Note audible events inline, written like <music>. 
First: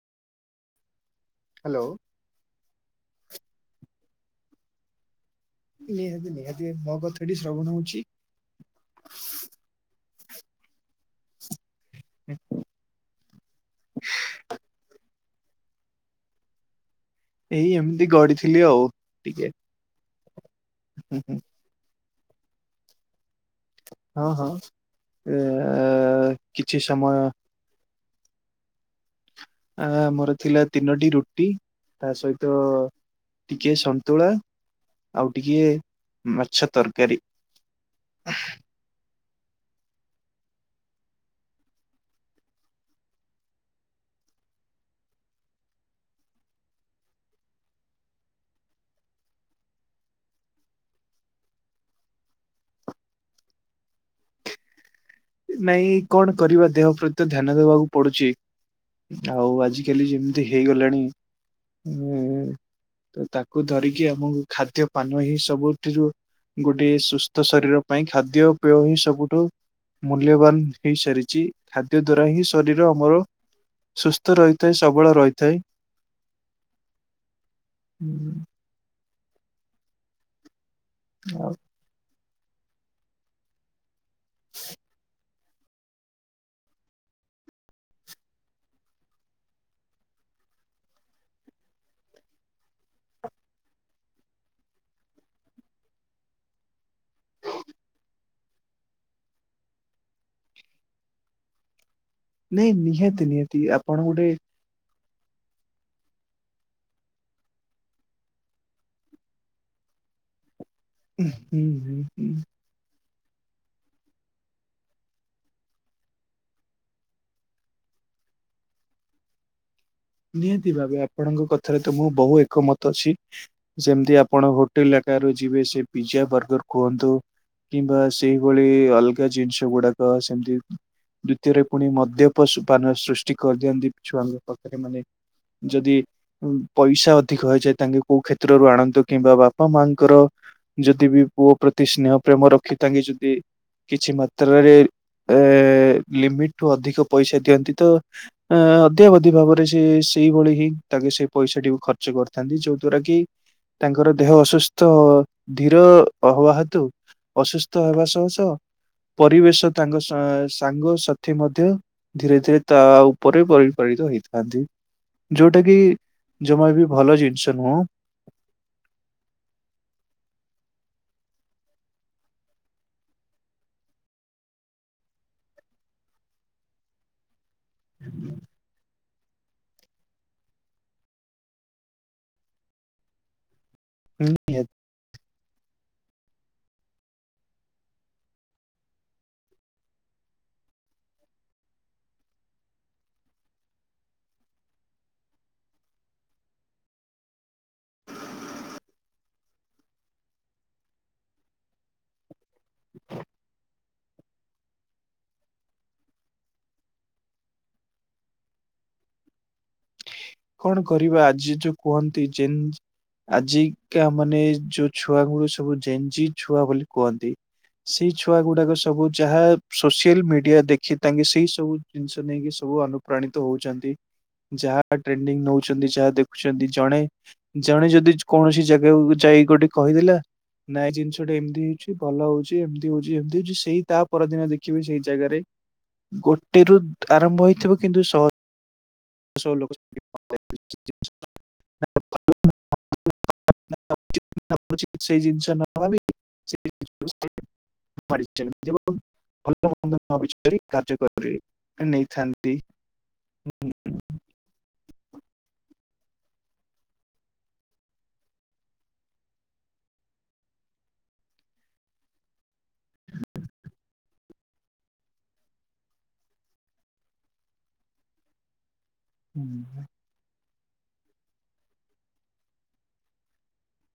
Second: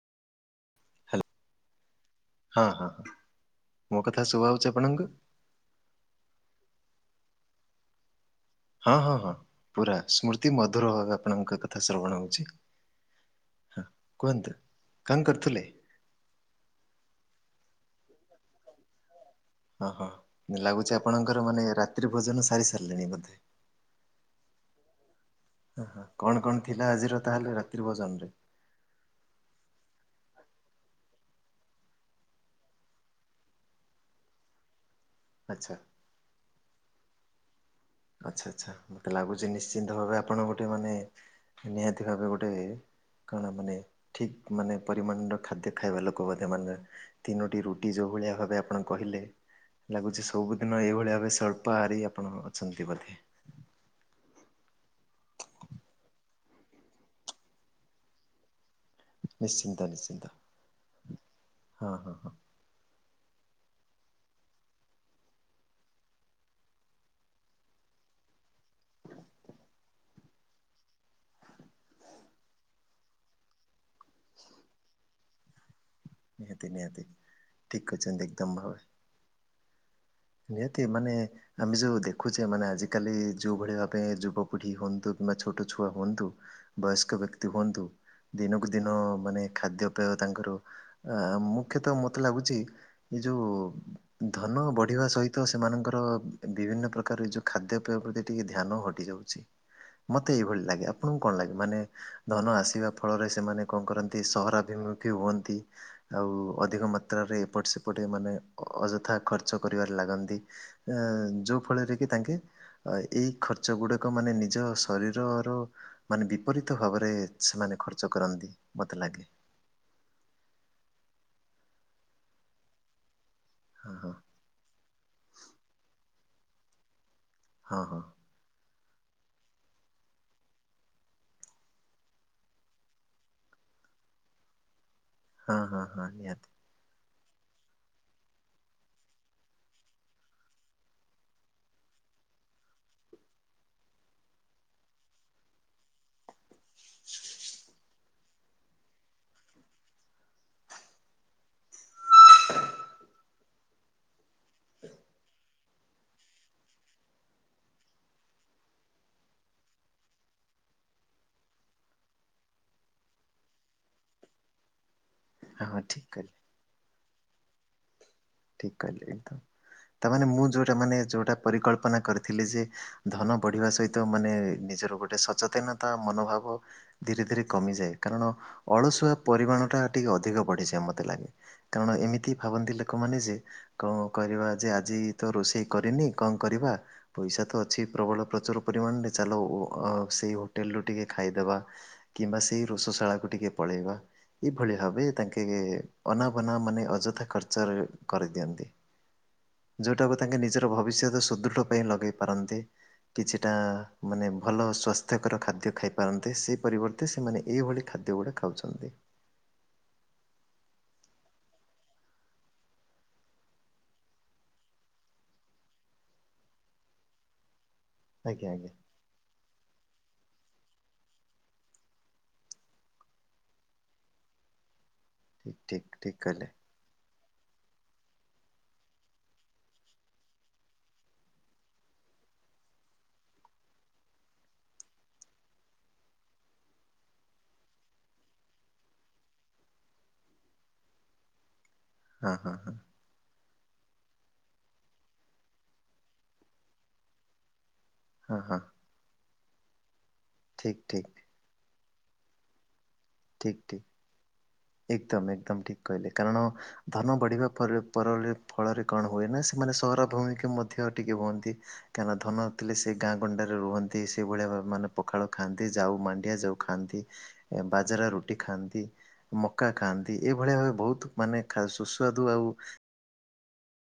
Hello. Hello. ହଁ ହଁ ମୋ କଥା ଶୁଭା ଯାଉଛି ଆପଣଙ୍କୁ। ନିହାତି ନିହାତି ମୋ କଥାଟି ଶ୍ରବଣ ହଉଛି। ହଁ ହଁ ହଁ ପୁରା ସ୍ମୃତି ମଧୁର <unintelligible> କଥା ଶ୍ରବଣ ହଉଛି। ହଁ କୁହନ୍ତୁ କଣ କରୁଥିଲେ। ଏଇ ଏମିତି ଗଡିଥିଲି ଆଉ ଟିକେ। ହଁ ହଁ ଲାଗୁଛି ହୁଁ ହୁଁ ଆପଣଙ୍କର ମାନେ ରାତ୍ରି ଭୋଜନ ସାରି ସାରିଲେଣି ବୋଧେ। ହଁ ହଁ ଏ ହ କଣ କଣ କିଛି ଥିଲା ସମୟ ଆଜିର ତାହେଲେ ରାତ୍ରି ଭୋଜନ ରେ। ଆ ମୋର ଥିଲା ତିନୋଟି ରୁଟି ତା ସହିତ। ଟିକେ ସନ୍ତୁଳା ଆଉ ଟିକେ ଆଚ୍ଛା ମାଛ ତରକାରୀ। ଆଚ୍ଛା ଆଚ୍ଛା ମତେ ଲାଗୁଛି ନିଶ୍ଚିନ୍ତ ଭାବେ ଆପଣ ଗୋଟେ ମାନେ ନିହାତି ଭାବେ ଗୋଟେ। କାରଣ ମାନେ ଠିକ୍ ମାନେ ପରିମାଣର ଖାଦ୍ୟ ଖାଇବା ଲୋକ ମଧ୍ୟ ମାନେ। ତିନୋଟି ରୁଟି ଯୋଉ ଭଳିଆ ଭାବେ ଆପଣ କହିଲେ। ଲାଗୁଛି ସବୁଦିନ ଏଇଭଳି ଭାବେ ସ୍ୱଳ୍ପ ହାରି ଆପଣ ଅଛନ୍ତି ବୋଧେ। ନାଇଁ କଣ କରିବା ଦେହ ପ୍ରତି ଧ୍ୟାନ ଦବାକୁ ପଡୁଛି। ଆଉ ନିଶ୍ଚିନ୍ତ ଆଜିିକାଲି ନିଶ୍ଚିନ୍ତ ଯେମିତି ହେଇଗଲାଣି। ହଁ ହଁ ହଁ ତ ତାକୁ ଧରିକି ଆମକୁ ଖାଦ୍ୟ ପାନ ହିଁ ସବୁଥିରୁ। ଗୋଟେ ସୁସ୍ଥ ଶରୀର ପାଇଁ ଖାଦ୍ୟ ପେୟ ହିଁ ସବୁଠୁ ମୂଲ୍ୟବାନ ହେଇସାରିଛି, ଖାଦ୍ୟ ଦ୍ଵାରା ହିଁ ଶରୀର ଆମର। ସୁସ୍ଥ ରହିଥାଏ ସବଳ ରହିଥାଏ। ନିହାତି ନିହାତି, ଠିକ୍ କହିଛନ୍ତି ଏକଦମ୍ ଭାବେ। ନିହାତି ମାନେ ଆଉ ଆମେ ଯୋଉ ଦେଖୁଛେ ମାନେ ଆଜିକାଲି ଯୋଉ ଭଳି ଭାବେ ଯୁବପିଢ଼ି ହୁଅନ୍ତୁ। କିମ୍ବା ଛୋଟ ଛୁଆ ହୁଅନ୍ତୁ, ବୟସ୍କ ବ୍ୟକ୍ତି ହୁଅନ୍ତୁ। ଦିନକୁ ଦିନ ମାନେ ଖାଦ୍ୟପେୟ ତାଙ୍କର ଆ ମୁଖ୍ୟତଃ ମତେ ଲାଗୁଛି ଏ ଯୋଉ ଧନ ବ ଢ଼ିବା ସହିତ ସେମାନଙ୍କର ବିଭିନ୍ନ ପ୍ରକାର ଯୋଉ ଖାଦ୍ୟପେୟ ପ୍ରତି ଟିକିଏ ଧ୍ୟାନ ହଟିଯାଉଛି। ମତେ ଏଇଭଳି ଲାଗେ ଆପଣଙ୍କୁ କଣ ଲାଗେ ମାନେ? ଧନ ନାଇଁ ଆସିବା ନିହାତି ଫଳରେ ନିହାତି ସେମାନେ କଣ ଆପଣ କରନ୍ତି ଗୋଟେ ସହରାଭିମୁ ଖି ହୁଅନ୍ତି, ଆଉ ଅଧିକ ମାତ୍ରାରେ ଏପଟ୍ ସେପଟ୍ ମାନେ ଅଯଥା ଖର୍ ର୍ଚ୍ଚ କରିବାରେ ଲାଗନ୍ତି ଆ ହୁଁ ଯୋଉ ଫଳରେ ହୁଁ କି ହୁଁ ତାଙ୍କେ ଆ ଏଇ ଖର୍ଚ୍ଚ ଗୁଡ଼ାକ ମାନେ ନିଜ ଶରୀରର ମାନେ ବିପରୀତ ଭାବରେ ସେମାନେ ଖର୍ଚ୍ଚ କରନ୍ତି ମୋତେ ଲାଗେ। ନିହାତି ଭାବେ ଆପଣଙ୍କ କଥାରେ ତ ମୁଁ ବହୁ ଏକମତ ଅଛି, ହଁ ହଁ ଯେମିତି ଆପଣ ହୋ <unintelligible> ଯିବେ ସେ ପିଜ୍ଜା ବର୍ଗର କୁହନ୍ତୁ ହଁ ହଁ କିମ୍ବା ସେଇଭଳି ଅଲଗା ଜିନିଷ ଗୁଡ଼ାକ ସେମତି ଦୁତୀୟରେ ପୁଣି ମଦ୍ୟପସୁପାନ ସୃଷ୍ଟି କରିଦିଅନ୍ତି ଛୁଆଙ୍ଗକ। ଏମାନେ ହଁ ହଁ ଯଦି ହଁ ନିହାତି ପଇସା ଅଧିକ ହେଇଯାଏ ତାଙ୍କେ କୋଉ କ୍ଷେତ୍ରରୁ ଆଣନ୍ତୁ କିମ୍ବା ବାପା ମାଆଙ୍କର ଯଦି ବି ପୁଅ ପ୍ରତି ସ୍ନେହ ପ୍ରେମ ରଖି ତାଙ୍କେ ଯଦି କିଛି ମାତ୍ରାରେ ଏ ଲିମିଟରୁ ଅଧିକ ପଇସା ଦିଅନ୍ତି ତ ଆ ଅତ୍ୟାଭତି ଭାବ ସେ ସେଇଭଳି ହିଁ ତାଙ୍କେ ସେ ପଇସା ଟିକୁ ଖର୍ଚ୍ଚ କରିଥାନ୍ତି ଯୋଉ ଦ୍ଵାରା କି ତାଙ୍କର ଦେହ ଅସୁସ୍ଥ ଧୀର ଆ ହବା ହେତୁ ଅସୁସ୍ଥ ହେବା ସହ ସହ ପରିବେଶ ତାଙ୍କ ସାଂ ସାଙ୍ଗସାଥି ମଧ୍ୟ ଧୀରେ ଧୀରେ ତା ଉପରେ ପରିପାଳିତ ହେଇଥା ଥାନ୍ତି, ଯୋଉଟା ହଁ କି ହଁ ଠିକ୍ କହିଲେ ଜମା ବି ଭଲ ଜିନିଷ ନୁହଁ। ଠିକ୍ କହିଲେ ଏଇତ। ତାମାନେ ମୁଁ ଯୋଉଟା ମାନେ ଯୋଉଟା ପରିକଳ୍ପନା କରିଥିଲି ଯେ ଧନ ବଢିବା ସହିତ ମାନେ ନିଜର ଗୋ ଟେ ସଚେତନତା ମନୋଭାବ ଧୀରେ ଧୀରେ କମିଯାଏ କାରଣ ଅଳସୁଆ ପରିମାଣଟା ଟିକେ ଅଧିକ ବଢିଯାଏ ମତେ ଲାଗେ, କାରଣ ଏମିତି ଭାବନ୍ତି ଲୋକମାନେ ଯେ କଣ କରିବା ଯେ ନିହାତି ଆଜି ତ ରୋଷେଇ କରିନି କଣ କରିବା? ପଇସା ତ ଅଛି ପ୍ରବଳ ପ୍ରଚୁର ପରିମାଣରେ ଚାଲ ଓ ଅ ସେଇ ହୋଟେଲରୁୁ ଟିକେ ଖାଇଦବା। କିମ୍ବା ସେଇ ରୋଷଶାଳାକୁ ଟିକେ ପଳେଇବା। ଏଭଳି ଭାବେ ତାଙ୍କେ ଅନାବନା ମାନେ ଅଯଥା ଖର୍ ର୍ଚ୍ଚରେ କରିଦିଅନ୍ତି। ଯୋଉଟାକୁ ତାଙ୍କେ ନିଜର ଭବିଷ୍ୟତ ସୁଦୃଢ଼ ପାଇଁ ଲଗେଇ ପାରନ୍ତି କିଛିଟା। ମାନେ ଭଲ ସ୍ୱାସ୍ଥ୍ୟକର ଖାଦ୍ୟ ଖାଇପାରନ୍ତେ ସେହି ପରିବର୍ତ୍ତେ ସେମାନେ ଏଇଭଳି ଖାଦ୍ୟ ଗୁଡ଼ା ଖାଉଛନ୍ତି। କଣ କରିବା ଆଜି ଯୋଉ କୁହନ୍ତି ଯେନ୍ ଆଜିକା ମାନେ ଯୋଉ ଛୁଆକୁ ସବୁ ଜେଞ୍ଜି ଛୁଆ ବୋଲି କୁହନ୍ତି। ସେଇ ଛୁଆ ଆଜ୍ଞା ଗୁଡ଼ାକ ଆଜ୍ଞା ସ ସବୁ ଯାହା ସୋସିଆଲ ମିଡ଼ିଆ ଦେଖି ତାଙ୍କେ ସେଇ ସବୁ ଜିନିଷ ନେଇକି ସବୁ ଅନୁପ୍ରାଣିତ ହଉଛନ୍ତି। ଯାହା ପା ଟ୍ରେଣ୍ଡିଙ୍ଗ ଠିକ୍ ନଉଛନ୍ତି ଠିକ୍ ଯାହା ଠିକ୍ କହିଲେ ଦେଖୁଛନ୍ତି। ଜଣେ ଜଣେ ଯଦି କୌଣସି ଜାଗାକୁ ଯାଇ ଗୋଟେ କହିଦେଲା ନାଇଁ, ଜିନିଷ ଟେ ଏମିତି ହେଇଛି, ଭଲ ହଉଛି ଏମିତି ହଉଛି ଏମିତି ହଉଛି। ସେଇ ତା ପରଦିନ ଦେଖିବି ସେଇ ଜାଗାରେ। ଗୋଟେ ରୁ ଆରମ୍ଭ ହେଇଥିବ କିନ୍ତୁ ଶ ଆଉ ସବୁ <unintelligible> ହଁ ହଁ ହଁ <unintelligible> ସେଇ ଜିନିଷ ନ ଭାବି <unintelligible> ହଁ ହଁ <unintelligible> କାର୍ଯ୍ୟ ଠିକ୍ ଠିକ୍ କରିବେ ନେଇଥାନ୍ତି କେଇ। ଠିକ୍ ଠିକ୍। ଏକକାମ୍ ଏକକାମ୍, ଠିକ୍ କହିଲେ, କାରଣ ଧନ ବଢିବା ଫରରେ ପରରେ ଫଳରେ କଣ ହୁଏ ନାଁ ସେମାନେ ସହର ଭୂମିିକ ମଧ୍ୟ ଟିକେ ହୁଅନ୍ତି। କାଁହେଲା ଧନ ଥିଲେ ସେ ଗାଁ ଗଣ୍ଡାରେ ରୁହନ୍ତି, ସେଇଭଳିଆ ମାନେ ପଖାଳ ଖାଆନ୍ତି, ଯାଉଁ ମାଣ୍ଡିଆ ଯୋଉଁ ଖାଆନ୍ତି ବାଜାରା ରୁଟି, ଖାଆନ୍ତି। ମକା ଖାଆନ୍ତି, ଏଇଭଳିଆ ଭାବେ ବହୁତ ମାନେ ସୁସ୍ୱାଦୁ ଆଉ